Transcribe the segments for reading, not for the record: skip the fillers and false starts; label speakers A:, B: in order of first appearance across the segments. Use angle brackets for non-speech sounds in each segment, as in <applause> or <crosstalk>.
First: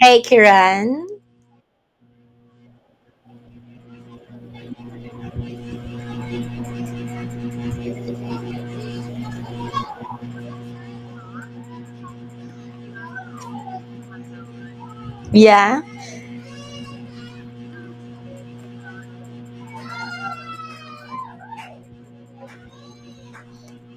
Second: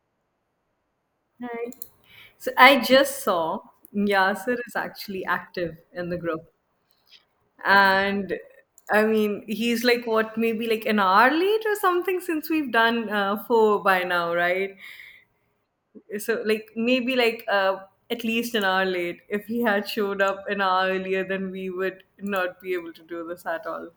A: Hey Kiran.
B: Hi. So I just saw Yasser is actually active in the group. And I mean, he's like, what, maybe like an hour late or something since we've done four by now, right?
A: Yeah.
B: So, like, maybe like at least an hour late. If he had showed up an hour earlier, then we would not be able to do this at all.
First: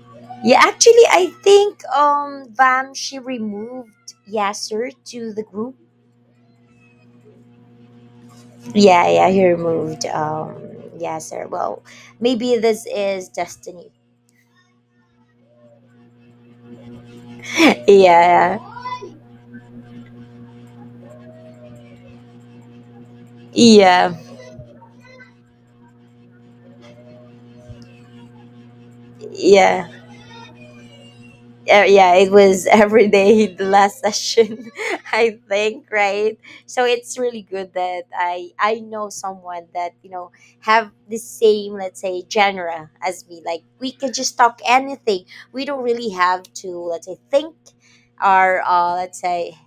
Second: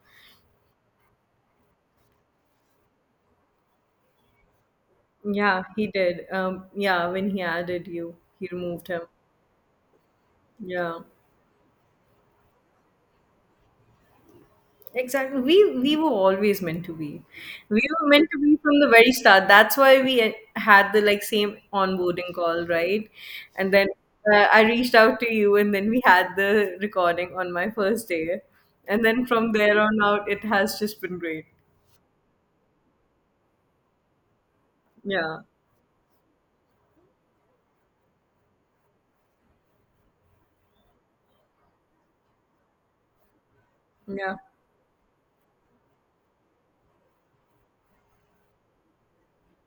A: Yeah, actually I think Vam, she removed Yasser to the
B: Yeah,
A: group.
B: he did. Yeah, when he added you, he removed him.
A: Yeah, yeah, he removed
B: Yeah.
A: Yasser. Well, maybe this is destiny.
B: Exactly. We were always meant to be. We
A: <laughs>
B: were meant to be
A: Yeah.
B: from the very start. That's why we had the like same onboarding call, right? And then
A: Yeah.
B: I reached out to you, and then we had the recording on my first day, and then from there
A: Yeah.
B: on out, it has just been great.
A: Yeah, it was <laughs> every day the last session, <laughs> I
B: Yeah,
A: think, right? So it's really good that I know someone that have the same, let's say, genre as me. Like we can
B: yeah,
A: just talk anything. We don't really have to, let's say, think or let's say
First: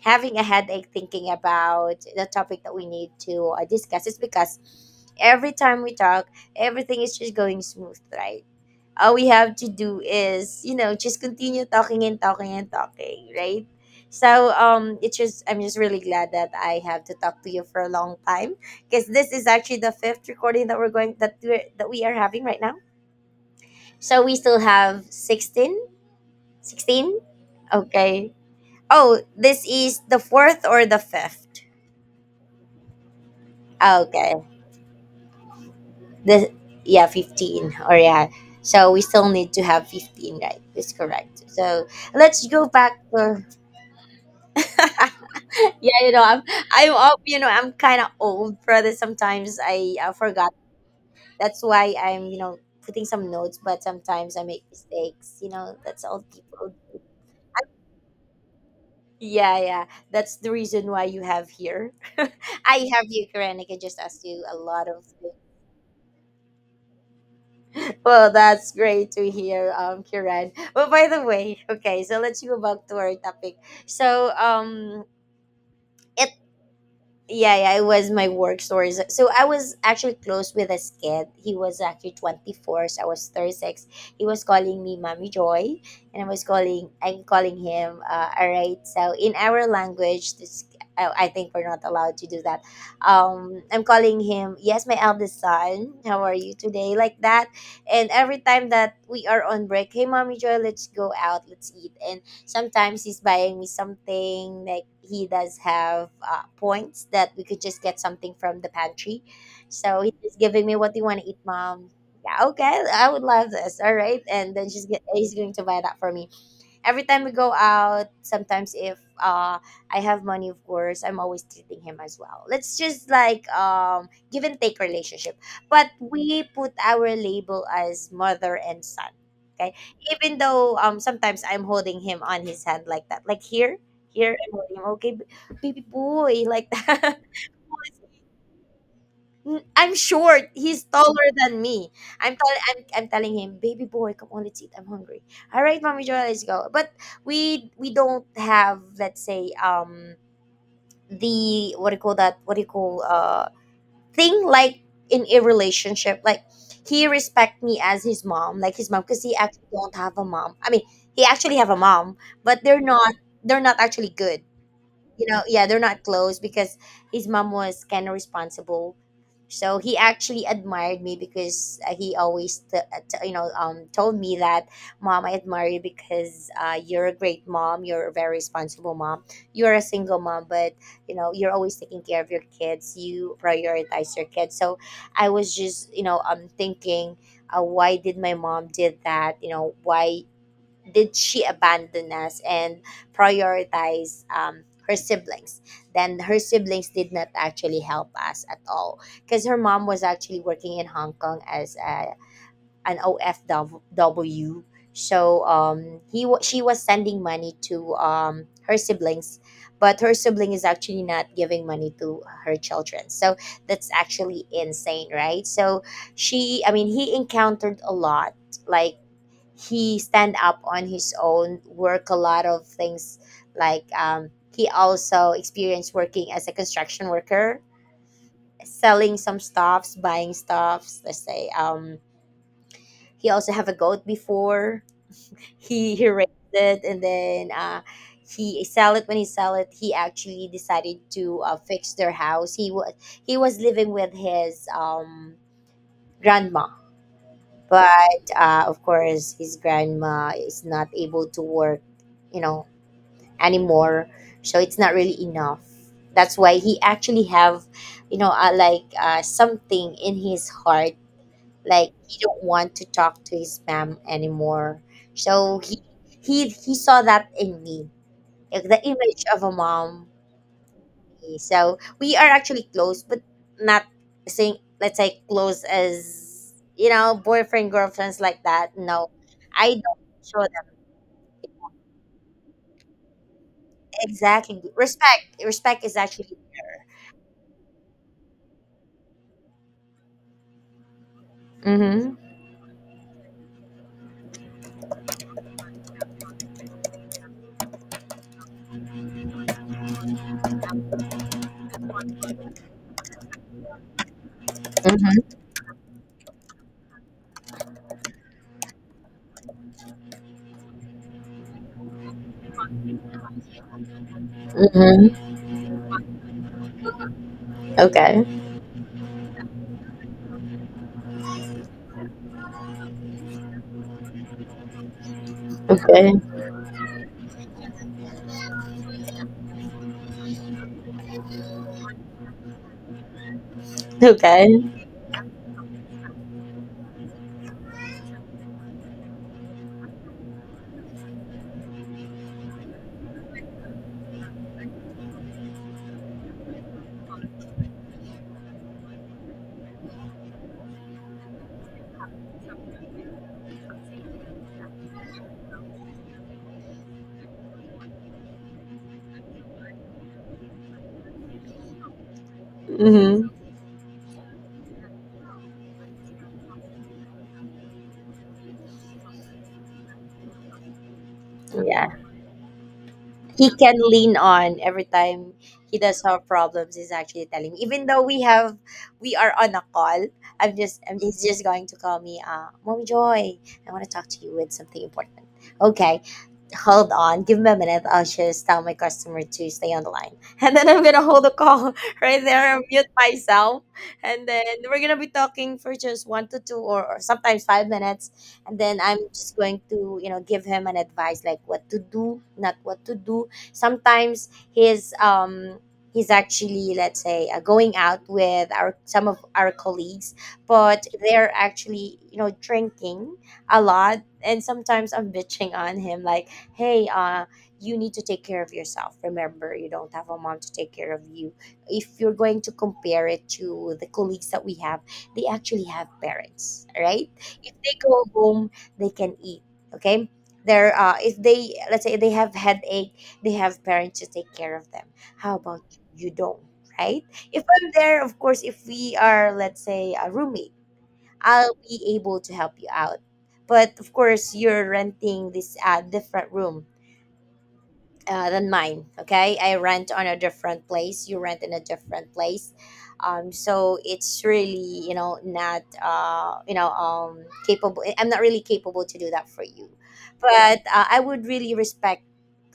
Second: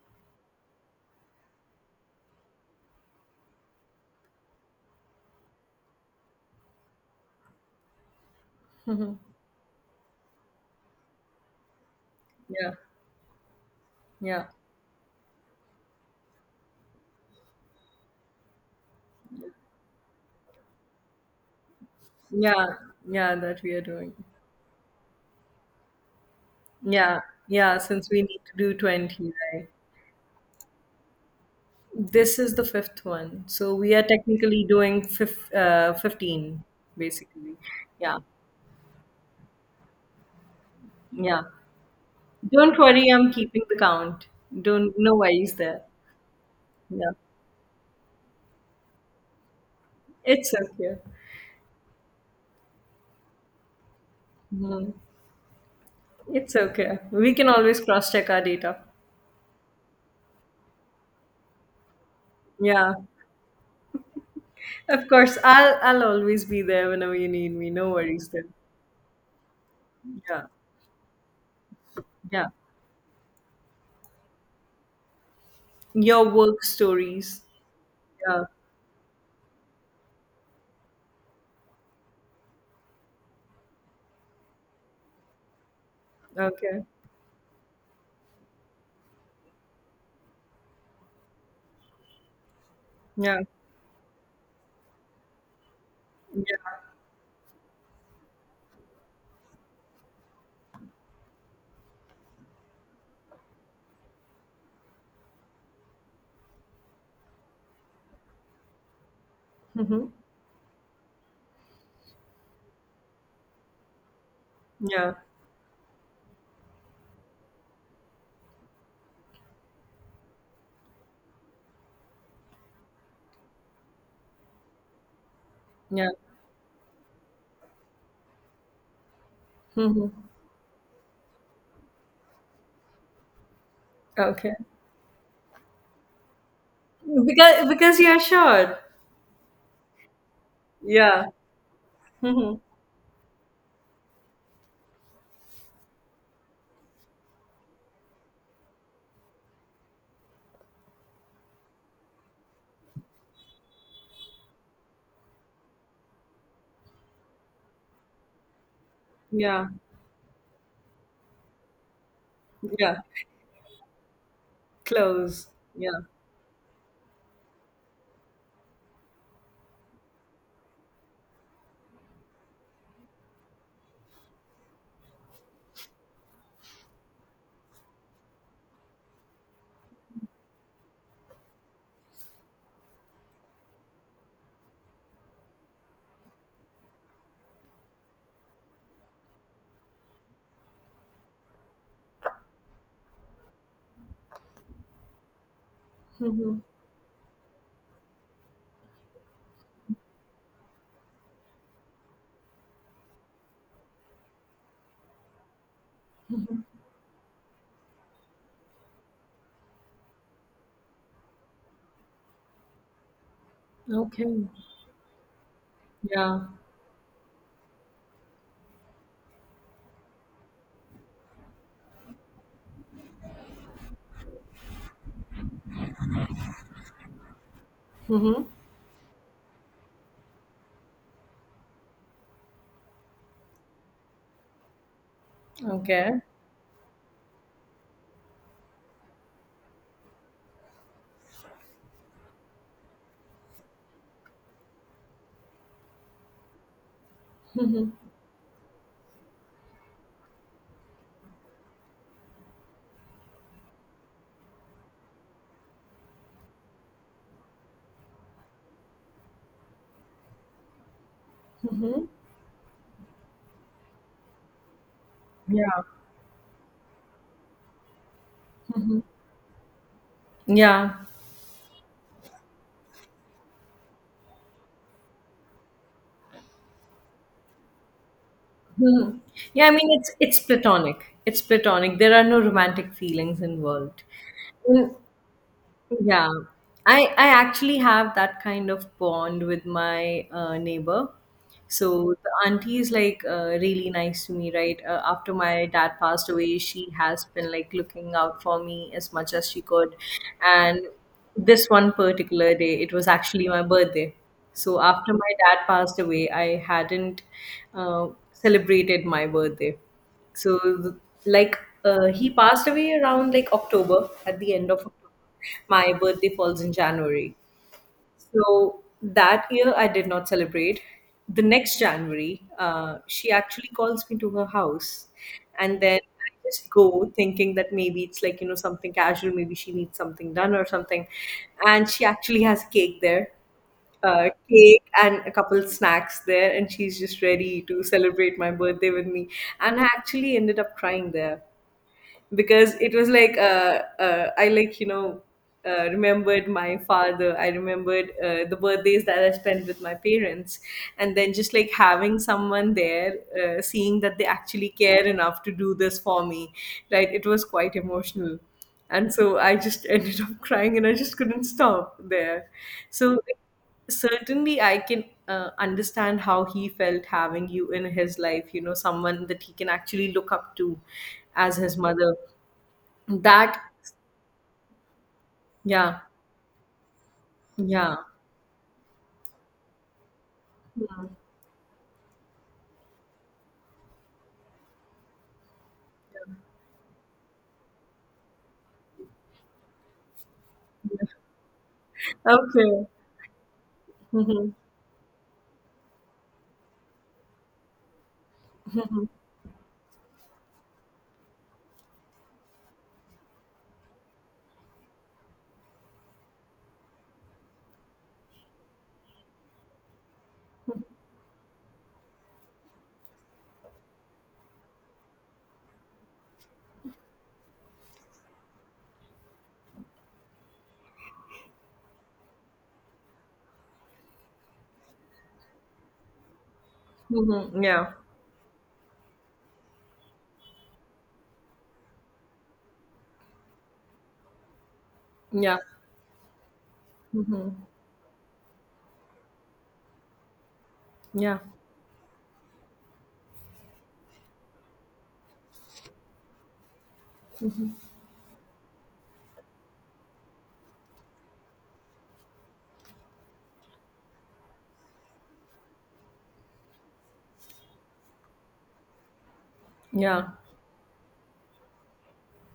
A: having a headache thinking about the topic that we need to discuss. It's because every time we talk, everything is just going smooth, right? All we have to do is just continue talking and talking and
B: yeah,
A: talking, right?
B: yeah,
A: So it's just, I'm just really glad that I have to talk to you for a long time, because this is actually the fifth recording that we're going that we are having right now.
B: yeah, yeah. That we are doing.
A: So we still have sixteen.
B: Yeah, yeah. Since we
A: Okay,
B: need to do
A: oh,
B: 20,
A: this
B: right?
A: is the fourth or the fifth?
B: This is the fifth one. So we are
A: Okay.
B: technically doing
A: The
B: 15,
A: yeah,
B: basically.
A: 15, or
B: Yeah.
A: yeah, so we still need to have 15, right? That's
B: Yeah.
A: correct, so let's go
B: Don't
A: back
B: worry, I'm
A: to.
B: keeping the count. Don't, No worries
A: <laughs>
B: there.
A: Yeah, you know, I'm
B: Yeah.
A: up, you know, I'm kind of old, brother. Sometimes I forgot.
B: It's okay.
A: That's why I'm, you know, putting some notes, but sometimes I make
B: Mhm.
A: mistakes, you know, that's all
B: It's
A: people.
B: okay. We can always cross check our data.
A: Yeah, yeah. That's the reason why you have here. <laughs> I
B: Yeah.
A: have you, Kiran. I can just ask you a lot of
B: Of
A: things.
B: course,
A: <laughs>
B: I'll always be there whenever you need me. No worries
A: Well,
B: there.
A: that's great to hear,
B: Yeah.
A: Kiran. But by the way, okay, so let's
B: Yeah.
A: go back to our topic. So,
B: Your
A: it
B: work stories.
A: yeah, it was my
B: Yeah.
A: work stories. So I was actually close with this kid. He was actually 24, so I was 36. He was calling me Mommy Joy, and I was
B: Okay.
A: calling, I'm calling him, all right. So in our language, this, I think we're not allowed to do that.
B: Yeah.
A: I'm calling him, yes, my eldest son, how are you
B: Yeah.
A: today? Like that. And every time that we are on break, hey, Mommy Joy, let's go out, let's eat. And sometimes he's buying me something, like he does have points that we could just get something from the pantry. So
B: Hmm.
A: he's just giving me, what do you want to eat, mom? Yeah, okay, I would love this. All right, and then
B: Yeah.
A: he's going to buy that for me every time we go out. Sometimes if I have money, of course, I'm always treating him as well. Let's just like, give and take relationship, but
B: Yeah.
A: we put our label as mother and son. Okay.
B: Hmm.
A: Even though sometimes I'm holding him on his hand, like that, like here, here I'm
B: Okay.
A: holding him, okay, baby boy, <laughs> like that.
B: Because you're short.
A: I'm short. He's
B: Yeah.
A: taller than me. I'm,
B: Mhm.
A: I'm telling him, baby boy, come on, let's eat. I'm hungry. All right, mommy Joy, let's go. But we don't have, let's say, the, what do you call that? What do you call thing like in a relationship? Like he respect me as his mom, like his mom, because he actually
B: Yeah.
A: don't have a mom. I mean, he actually have a mom, but they're
B: Yeah.
A: not actually good, you know.
B: Close.
A: Yeah, they're
B: Yeah.
A: not close because his mom was kind of responsible. So he actually admired me because he always t- t- you know told me that, mom, I admire you because you're a great mom, you're a very responsible mom, you're a single mom, but you know you're always taking care of your kids, you prioritize your kids. So I was just, you know, thinking, why did my mom did that, you know, why did she abandon us and prioritize her siblings? Then her
B: Hmm.
A: siblings did not actually help us at all, because her mom was actually working in Hong Kong as an OFW. So she was sending money to her siblings, but her sibling is actually not giving money to her children. So that's actually
B: Okay.
A: insane, right? So
B: Yeah.
A: she I mean he encountered a lot, like he stand up on his own, work a lot of things, like, he also experienced working as a construction worker,
B: Hmm.
A: selling some stuffs, buying stuffs, let's say. He also have a goat before. He
B: Okay.
A: raised it, and then he sell it. When he sell it, he actually decided to fix their house. He was living with his grandma, but of course his grandma is not able to work, you know, anymore. So it's not really enough. That's why he actually have, you know, something in his heart, like he don't want to talk to his mom anymore. So he
B: Yeah.
A: he he saw that in me, like the image of a mom.
B: Yeah.
A: So we are actually close, but not, saying let's say close as, you know, boyfriend girlfriends, like that, no.
B: Mhm. Yeah,
A: I
B: I mean
A: don't
B: it's
A: show
B: it's
A: them.
B: platonic. It's platonic. There are no romantic feelings involved.
A: Exactly,
B: Mm.
A: respect is actually
B: Yeah, I actually have that kind of bond with my neighbor. So
A: mm-hmm.
B: the auntie is like really nice to me, right? After my dad passed away, she has been like looking out for me as much as she could. And this one particular day, it was actually my birthday. So after my dad passed away, I hadn't uh, celebrated my birthday. So, th- like, he passed away around like October, at the end of October.
A: Mhm.
B: My birthday falls in January.
A: Okay.
B: So that year I did not celebrate. The next January, she actually calls me to her house. And then
A: Okay.
B: I just go thinking that maybe it's like, you know, something casual, maybe she needs something done or something. And she actually has cake there,
A: Okay.
B: cake and a couple snacks there. And she's just ready to celebrate my birthday with me. And I actually ended up crying there because it was like I like remembered my father. I remembered the birthdays that I spent with my parents, and then just like having someone there, seeing that they actually care enough to do this for me, right? It was quite emotional. And so I just <laughs> ended up crying and I just couldn't stop there. So
A: Mhm.
B: like, certainly I can understand how he felt having you in his life, you know, someone that he can actually look up to as his
A: Yeah.
B: mother.
A: He
B: That,
A: can lean on every time he
B: yeah,
A: does have problems. He's actually telling me, even
B: yeah.
A: though we have, we are on a call. He's just going to call me. Mommy Joy, I want to talk to you with something important. Okay. Hold on, give me a minute. I'll just tell my customer to stay on the line. <laughs> And then I'm gonna hold the call <laughs> right there and
B: Okay.
A: mute myself. And then
B: Mhm,
A: we're gonna be talking for just one to two, or sometimes 5 minutes. And then I'm just going to, you know, give him an advice, like what to do, not what to do. Sometimes he's actually, let's say, going out with our some of our colleagues, but they're actually, you know, drinking a lot. And sometimes I'm bitching on him, like, hey, you need to take care of yourself. Remember, you don't have a mom to take care of you. If you're going to compare it to the colleagues that we have, they actually have parents, right? If
B: mhm,
A: they
B: yeah,
A: go home, they can eat. Okay, they're, if they, let's say, they have headache, they have parents to take care of them. How
B: yeah,
A: about you? You don't, right? If I'm there, of course, if we are, let's say, a roommate,
B: yeah,
A: I'll be able to help you out. But of course, you're renting this different room, than mine. Okay, I rent on a different place, you rent in a different place, so it's really, you know, not capable. I'm not really capable to do that for you,
B: yeah,
A: but I would really respect.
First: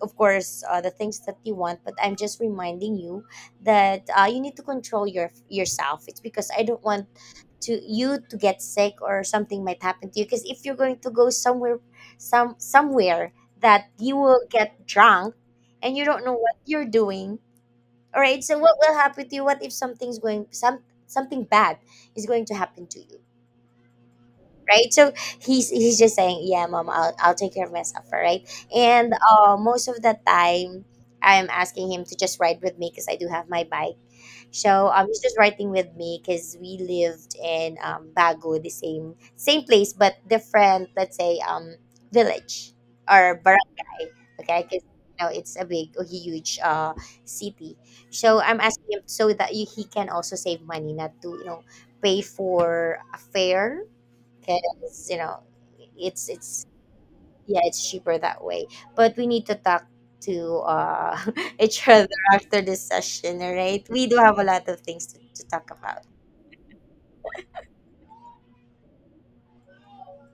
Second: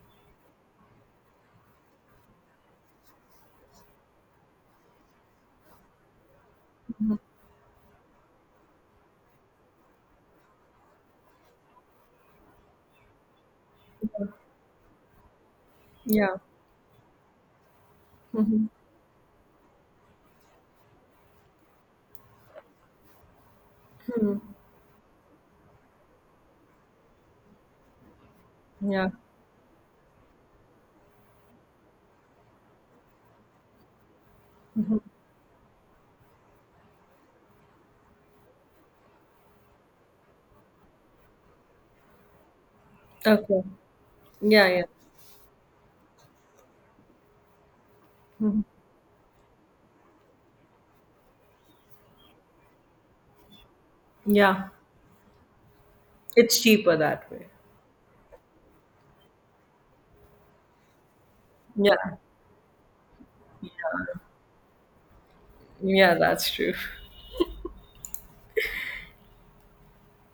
A: Of course, the things that you want, but I'm just reminding you that you need to control your yourself. It's because I don't want to you to get sick, or something might happen to you, because if you're going to go somewhere, somewhere, that you will get drunk, and you don't know
B: yeah,
A: what you're doing. All right, so
B: mhm,
A: what will happen to you? What if something's going something bad is going to happen to you, right? So he's just saying, yeah, mom, I'll take care of myself, all right.
B: yeah.
A: And most of the time I'm asking him to just ride with me, because I do have my bike. So he's just writing with me, because we lived in Bago, the same place but different, let's say, village or
B: Okay.
A: barangay. Okay,
B: Yeah,
A: because
B: yeah,
A: you know it's a huge city. So I'm
B: mhm,
A: asking him, so that he can also save money, not to, you know, pay for a fare,
B: yeah.
A: because you know, it's
B: It's
A: it's
B: cheaper that way.
A: yeah, it's cheaper that way. But we need to talk to, <laughs> each other
B: Yeah,
A: after this session, all right? We do have a lot of things to talk about.
B: yeah, that's true.